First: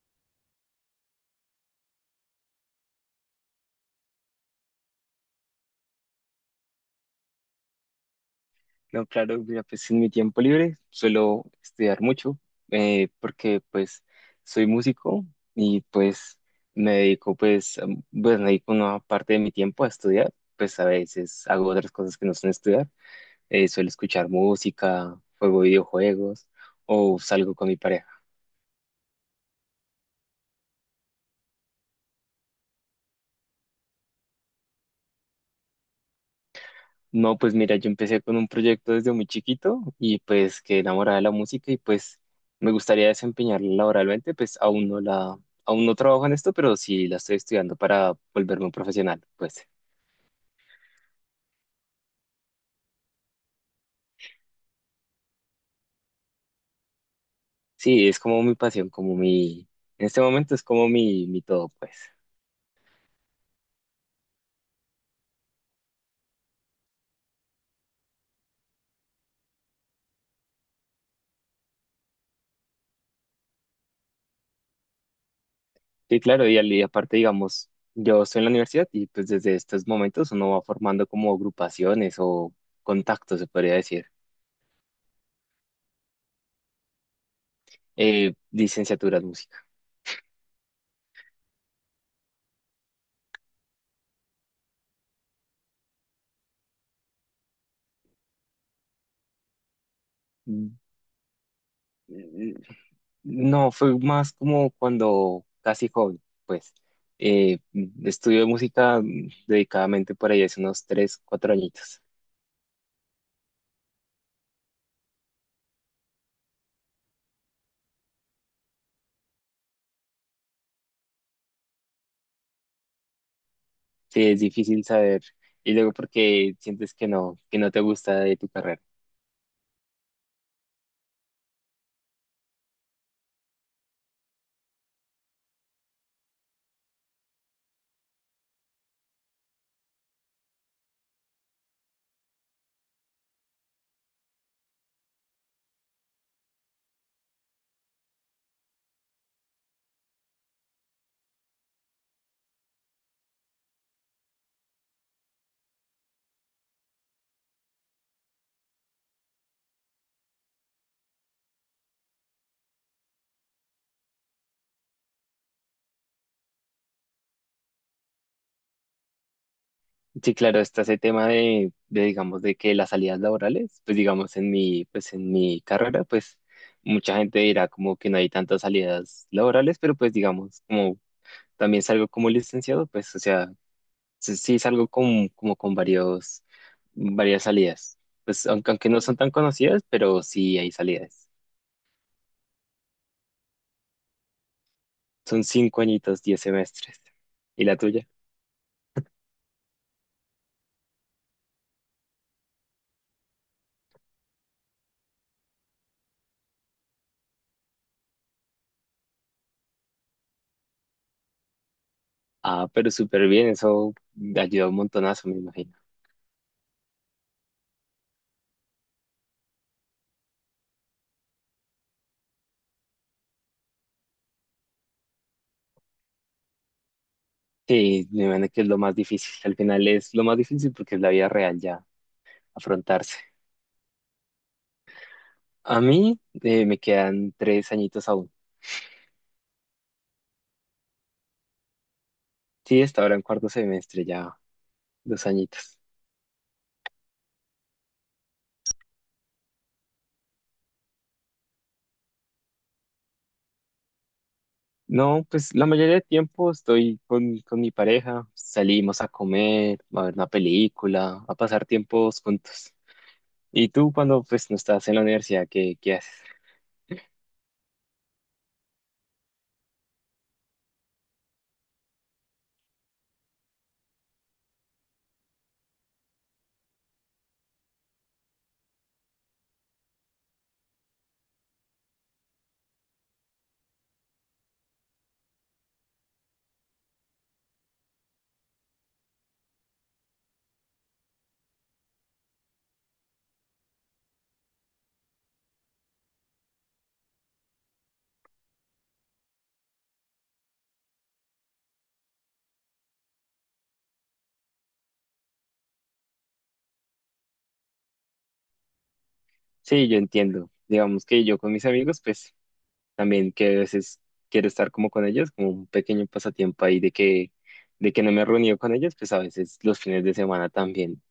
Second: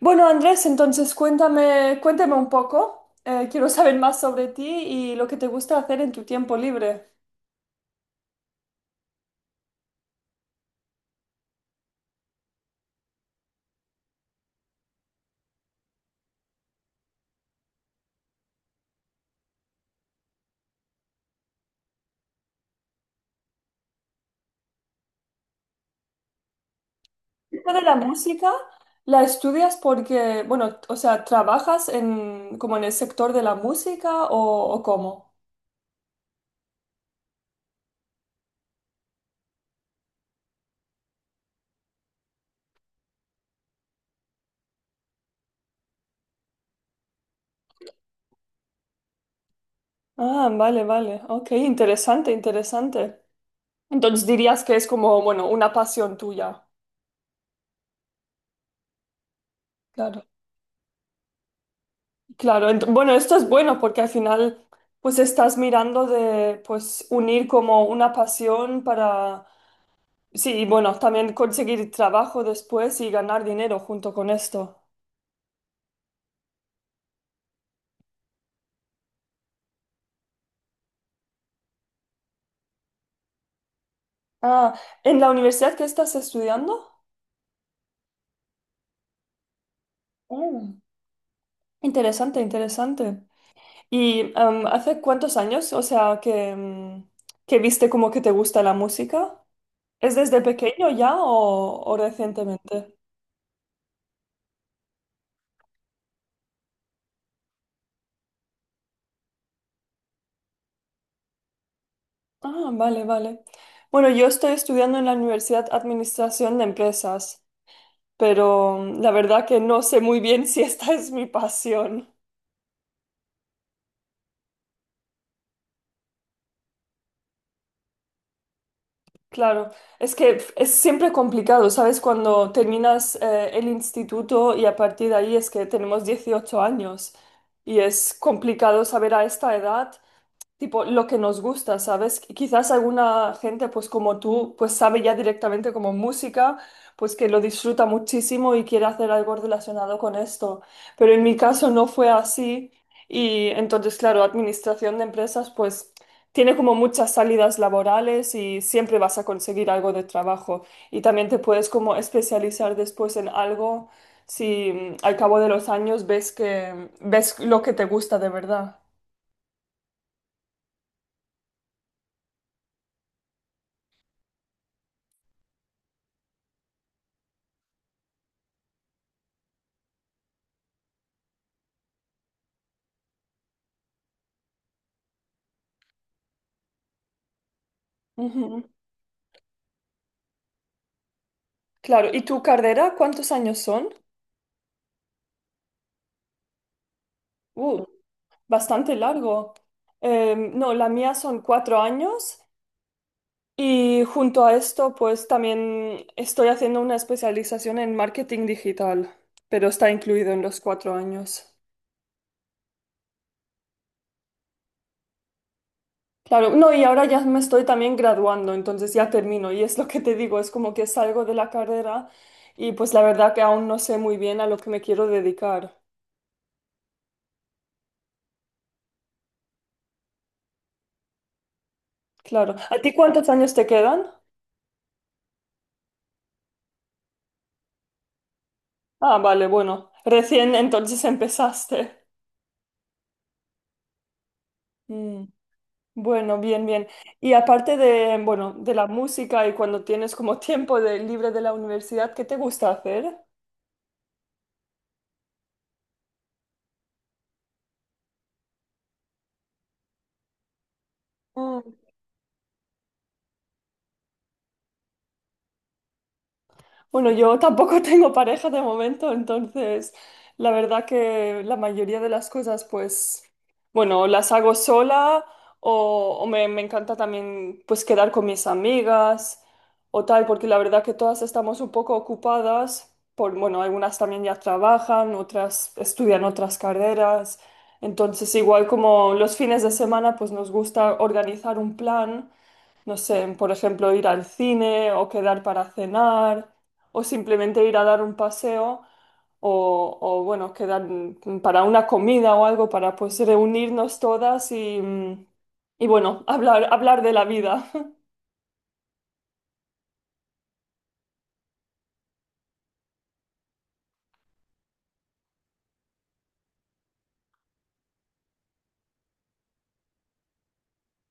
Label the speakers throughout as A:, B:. A: Bueno, Andrés, entonces cuéntame, cuéntame un poco. Quiero saber más sobre ti y lo que te gusta hacer en tu tiempo libre.
B: No, claro, mira, pues en mi tiempo libre suelo estudiar mucho, porque pues soy músico y pues me dedico pues me dedico una parte de mi tiempo a estudiar, pues a veces hago otras cosas que no son estudiar, suelo escuchar música, juego videojuegos o salgo con
A: Esto
B: mi
A: de la
B: pareja.
A: música, ¿la estudias porque, bueno, o sea, trabajas en como en el sector de la música o cómo?
B: No, pues mira, yo empecé con un proyecto desde muy chiquito y pues quedé enamorada de la música y pues me gustaría desempeñarla laboralmente, pues aún no trabajo en esto, pero sí la estoy estudiando para volverme un profesional, pues
A: Ah, vale, vale. Ok, interesante, interesante. Entonces dirías que es como, bueno, una pasión tuya.
B: sí, es como mi pasión, en este
A: Claro.
B: momento es como mi todo, pues.
A: Claro, bueno, esto es bueno porque al final pues estás mirando de pues unir como una pasión para. Sí, y bueno, también conseguir trabajo después y ganar dinero junto con esto.
B: Sí, claro, y aparte, digamos, yo estoy en la universidad y pues desde estos momentos uno va formando como agrupaciones o contactos, se podría decir,
A: Ah, ¿en la universidad que estás estudiando?
B: licenciaturas música.
A: Mm, interesante, interesante. ¿Y hace cuántos años, o sea, que viste como que te gusta la música? ¿Es desde pequeño ya o recientemente?
B: No, fue más como cuando casi joven, pues. Eh, Estudio música dedicadamente por ahí hace unos 3, 4 añitos.
A: Ah, vale, vale. Bueno, yo estoy estudiando en la Universidad Administración de Empresas, pero la verdad que no sé muy bien si esta es mi pasión.
B: Sí, es difícil saber. Y luego porque sientes que no te gusta de tu carrera.
A: Claro, es siempre complicado, ¿sabes? Cuando terminas el instituto y a partir de ahí es que tenemos 18 años y es complicado saber a esta edad tipo lo que nos gusta, ¿sabes? Quizás alguna gente, pues como tú, pues sabe ya directamente como música, pues que lo disfruta muchísimo y quiere hacer algo relacionado con esto. Pero en mi caso no fue así y entonces, claro, administración de empresas, pues tiene como muchas salidas laborales y siempre vas a conseguir algo de trabajo y también te puedes como especializar después en algo. Si al cabo de los años ves lo que te gusta de verdad.
B: Sí, claro, está ese tema de, digamos, de que las salidas laborales, pues digamos, pues en mi carrera, pues mucha gente dirá como que no hay tantas salidas laborales, pero pues digamos, como también salgo como licenciado, pues, o sea, sí, sí, salgo como con varios, varias salidas. Pues aunque no son tan conocidas, pero sí hay salidas.
A: Claro, ¿y tu carrera cuántos años son?
B: Son 5 añitos, 10 semestres. ¿Y la
A: Uh,
B: tuya?
A: Bastante largo. No, la mía son 4 años y junto a esto pues también estoy haciendo una especialización en marketing digital, pero está incluido en los 4 años.
B: Ah, pero súper bien, eso ayuda un montonazo, me imagino.
A: Claro, no, y ahora ya me estoy también graduando, entonces ya termino y es lo que te digo, es como que salgo de la carrera y pues la verdad que aún no sé muy bien a lo que me quiero dedicar.
B: Sí, me imagino que es lo más difícil. Al final es lo más difícil porque es la vida real ya,
A: Claro, ¿a ti
B: afrontarse.
A: cuántos años te quedan?
B: A mí me quedan 3 añitos aún.
A: Ah, vale, bueno. Recién entonces empezaste.
B: Sí, hasta ahora en cuarto semestre ya,
A: Mm.
B: 2 añitos.
A: Bueno, bien, bien. Y aparte de, bueno, de la música y cuando tienes como tiempo libre de la universidad, ¿qué te gusta hacer?
B: No, pues la mayoría de tiempo estoy con mi pareja, salimos a comer, a ver una película, a pasar tiempos juntos. Y tú cuando pues no estás en la universidad, ¿qué haces?
A: Bueno, yo tampoco tengo pareja de momento, entonces la verdad que la mayoría de las cosas, pues, bueno, las hago sola o me encanta también, pues, quedar con mis amigas o tal, porque la verdad que todas estamos un poco ocupadas, por, bueno, algunas también ya trabajan, otras estudian otras carreras, entonces igual como los fines de semana, pues nos gusta organizar un plan. No sé, por ejemplo, ir al cine o quedar para cenar o simplemente ir a dar un paseo o, bueno, quedar para una comida o algo para pues reunirnos todas y bueno, hablar, hablar de la vida.
B: Sí, yo entiendo. Digamos que yo con mis amigos, pues también que a veces quiero estar como con ellos, como un pequeño pasatiempo ahí de que no me he reunido con ellos, pues a veces los fines de semana también.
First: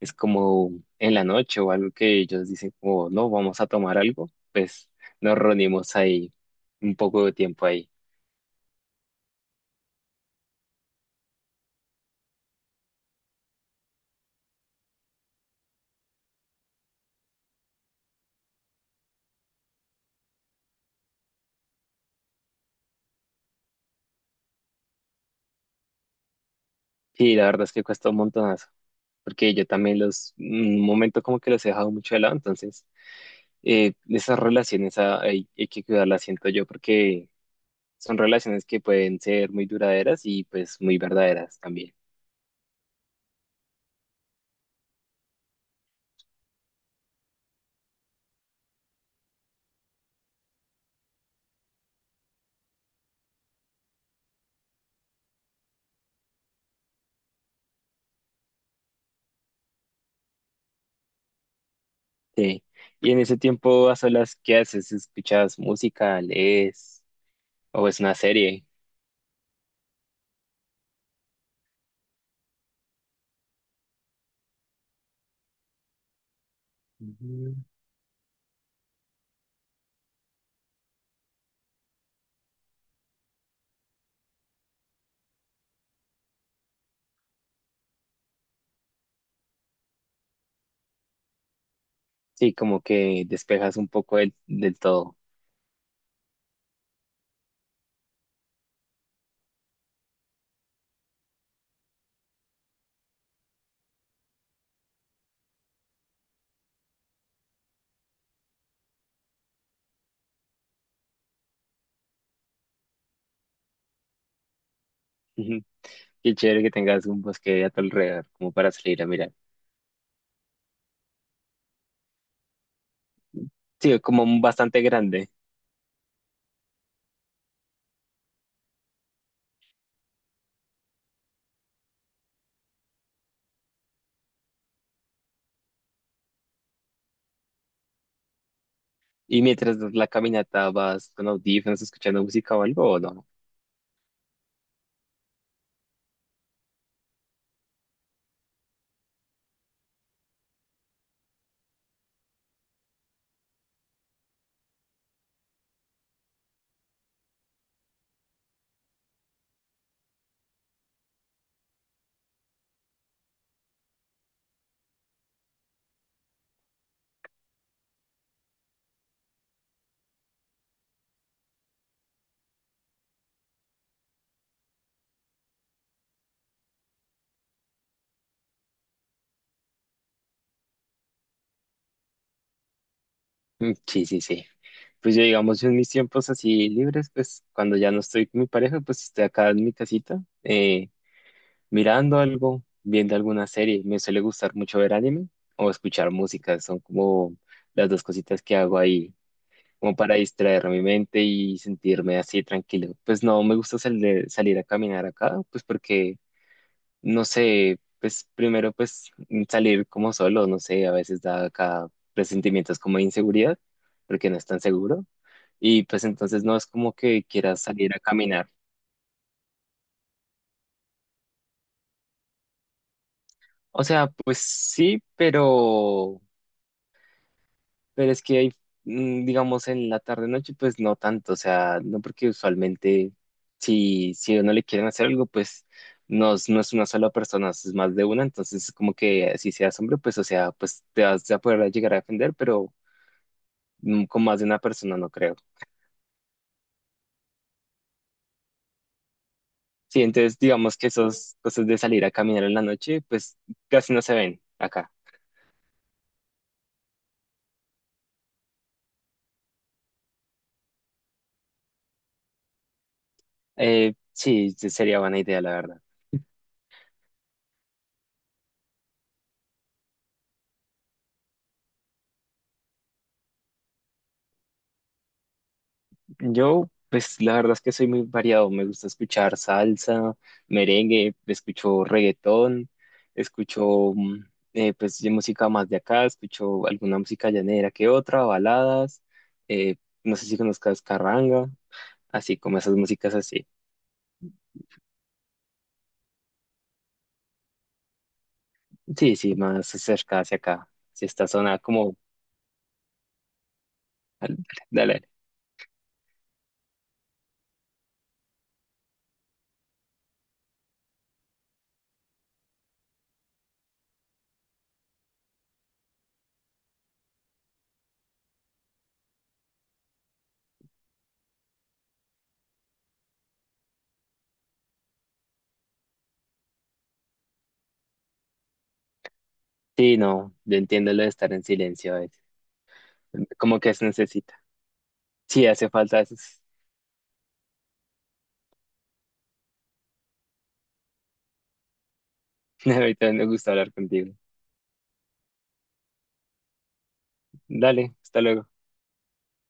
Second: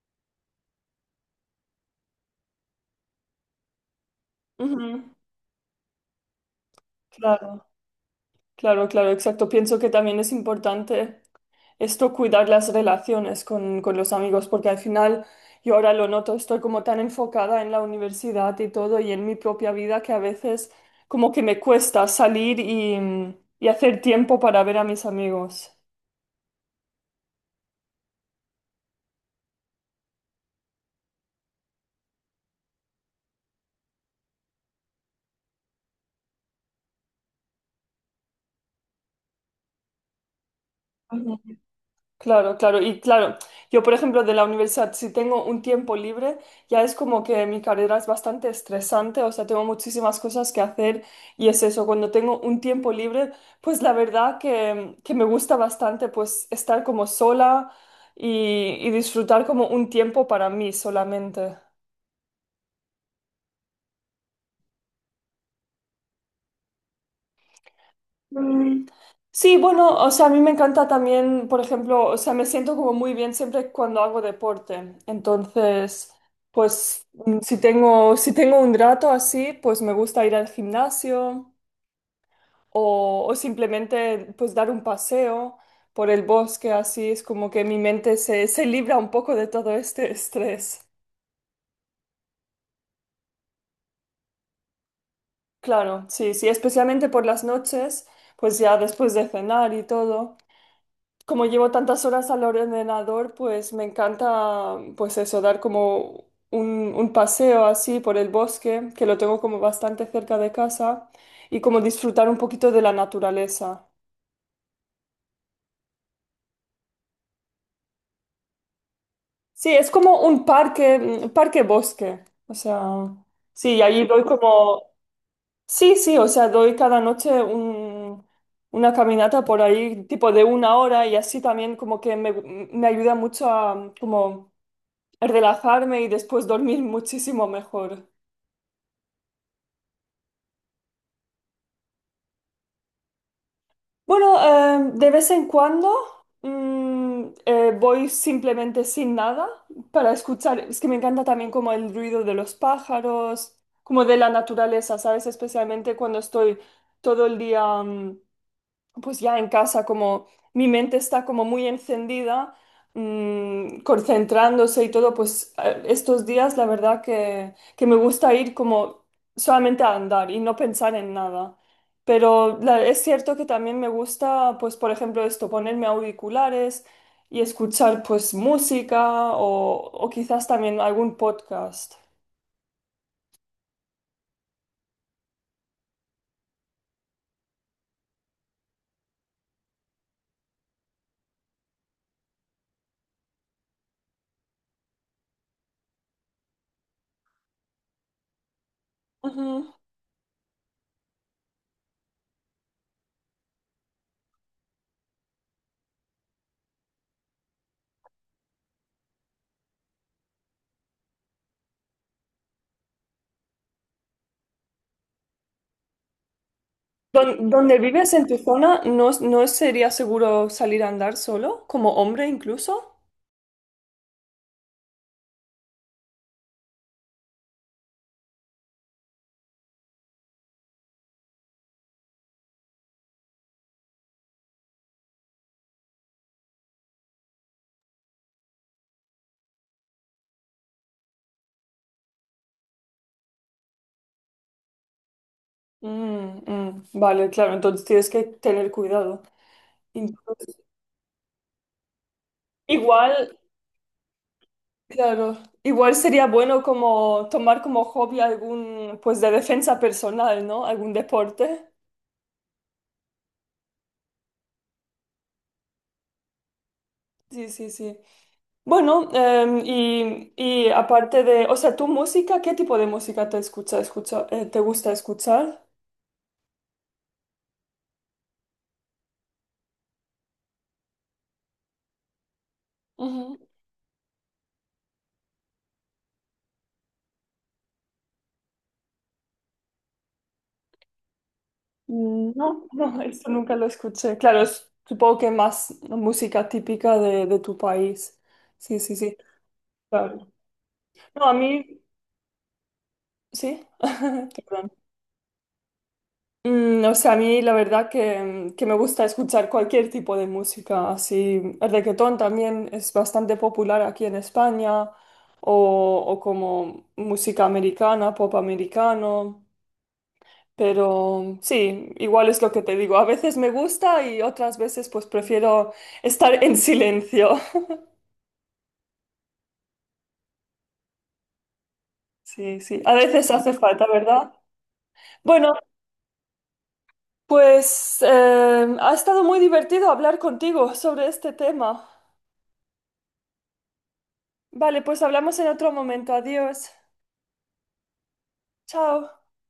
B: Es como en la noche o algo que ellos dicen como, no, vamos a tomar algo, pues
A: Ujú.
B: nos reunimos ahí un poco de
A: Claro,
B: tiempo ahí.
A: claro, claro, exacto. Pienso que también es importante esto cuidar las relaciones con los amigos, porque al final yo ahora lo noto, estoy como tan enfocada en la universidad y todo y en mi propia vida que a veces como que me cuesta salir y hacer tiempo para ver a mis amigos.
B: Y la verdad es que cuesta un montonazo, porque yo también un momento como que los he dejado mucho de lado, entonces esas relaciones hay que cuidarlas, siento yo, porque son relaciones que pueden ser muy duraderas y pues muy verdaderas también.
A: Claro, claro. Y claro, yo por ejemplo de la universidad, si tengo un tiempo libre, ya es como que mi carrera es bastante estresante, o sea, tengo muchísimas cosas que hacer y es eso, cuando tengo un tiempo libre, pues la verdad que me gusta bastante pues estar como sola y disfrutar como un tiempo para mí solamente.
B: Sí. Y en ese tiempo a solas, ¿qué haces? ¿Escuchas música, lees o ves una serie?
A: Mm, sí, bueno, o sea, a mí me encanta también, por ejemplo, o sea, me siento como muy bien siempre cuando hago deporte. Entonces, pues si tengo un rato así, pues me gusta ir al gimnasio o simplemente pues dar un paseo por el bosque, así es como que mi mente se libra un poco de todo este estrés.
B: Sí, como que despejas un poco del todo.
A: Claro, sí, sí, especialmente por las noches, pues ya después de cenar y todo. Como llevo tantas horas al ordenador, pues me encanta, pues eso, dar como un paseo así por el bosque, que lo tengo como bastante cerca de casa, y como disfrutar un poquito de la naturaleza.
B: Ujú. Qué chévere que tengas un bosque a tu alrededor, como para salir a mirar.
A: Sí, es como un parque, parque bosque. O sea, sí, y
B: Sí,
A: ahí
B: como
A: doy
B: un bastante
A: como,
B: grande.
A: sí, sí, o sea, doy cada noche una caminata por ahí, tipo de 1 hora, y así también como que me ayuda mucho a, como relajarme y después dormir muchísimo mejor.
B: Y mientras das la caminata, vas con audífonos, escuchando música o algo, ¿o no?
A: Bueno, de vez en cuando voy simplemente sin nada para escuchar. Es que me encanta también como el ruido de los pájaros, como de la naturaleza, ¿sabes? Especialmente cuando estoy todo el día pues ya en casa, como mi mente está como muy encendida, concentrándose y todo, pues estos días la verdad que me gusta ir como solamente a andar y no pensar en nada. Pero es cierto que también me gusta, pues por ejemplo esto, ponerme auriculares y escuchar pues música o quizás también algún podcast.
B: Mm, sí, sí, sí. Pues yo, digamos, en mis tiempos así libres, pues cuando ya no estoy con mi pareja, pues estoy acá en mi casita, mirando algo, viendo alguna serie. Me suele gustar mucho ver anime o escuchar música. Son como las dos cositas que hago ahí
A: Ujú.
B: como para distraer mi mente y sentirme así tranquilo. Pues no me gusta salir a caminar acá, pues porque, no sé, pues primero pues salir como solo, no sé, a veces da acá presentimientos como de inseguridad, porque no es tan seguro. Y pues entonces no es como que quieras
A: ¿Donde
B: salir a
A: vives en tu
B: caminar.
A: zona no sería seguro salir a andar solo, como hombre incluso?
B: O sea, pues sí, pero pero es que hay, digamos, en la tarde-noche, pues no tanto, o sea, no porque usualmente si a uno le quieren hacer algo, pues no, no es una sola persona, es más de una, entonces como que si seas hombre, pues o sea, pues te vas a poder llegar a defender, pero con más de una persona no creo.
A: Mm, mm, vale, claro, entonces tienes que tener cuidado.
B: Sí, entonces
A: Entonces,
B: digamos que esas cosas de salir a caminar en la noche,
A: igual,
B: pues casi no se ven acá.
A: claro, igual sería bueno como tomar como hobby algún, pues de defensa personal, ¿no? Algún deporte.
B: Sí, sí, sería buena idea, la verdad.
A: Sí, sí, sí. Bueno, y aparte de, o sea, tu música, ¿qué tipo de música te gusta escuchar?
B: Yo, pues la verdad es que soy muy variado. Me gusta escuchar salsa, merengue, escucho reggaetón,
A: Ujú.
B: escucho mm, pues de música más de acá, escucho alguna música llanera que otra, baladas, eh, no sé si conozcas carranga,
A: Mm,
B: así como
A: no,
B: esas
A: no,
B: músicas
A: eso
B: así.
A: nunca lo escuché. Claro, supongo que más música típica de tu país. Sí, sí, sí.
B: Sí, sí, más cerca
A: Claro.
B: hacia acá. Si
A: No,
B: esta
A: a
B: zona
A: mí.
B: como,
A: Sí, perdón.
B: dale.
A: Mm, o sea, a mí la verdad que me gusta escuchar cualquier tipo de música, así el reggaetón también es bastante popular aquí en España, o como música americana, pop americano, pero sí, igual es lo que te digo, a veces me gusta y otras veces pues prefiero estar en silencio.
B: Sí, no, yo entiendo lo de estar en silencio a veces.
A: Sí, sí, a veces hace
B: Como que se
A: falta, ¿verdad?
B: necesita. Sí,
A: Bueno,
B: hace falta eso.
A: pues ha estado muy divertido hablar contigo sobre este tema.
B: Ahorita me gusta hablar contigo.
A: Vale, pues hablamos en otro momento. Adiós.
B: Dale, hasta luego.
A: Chao.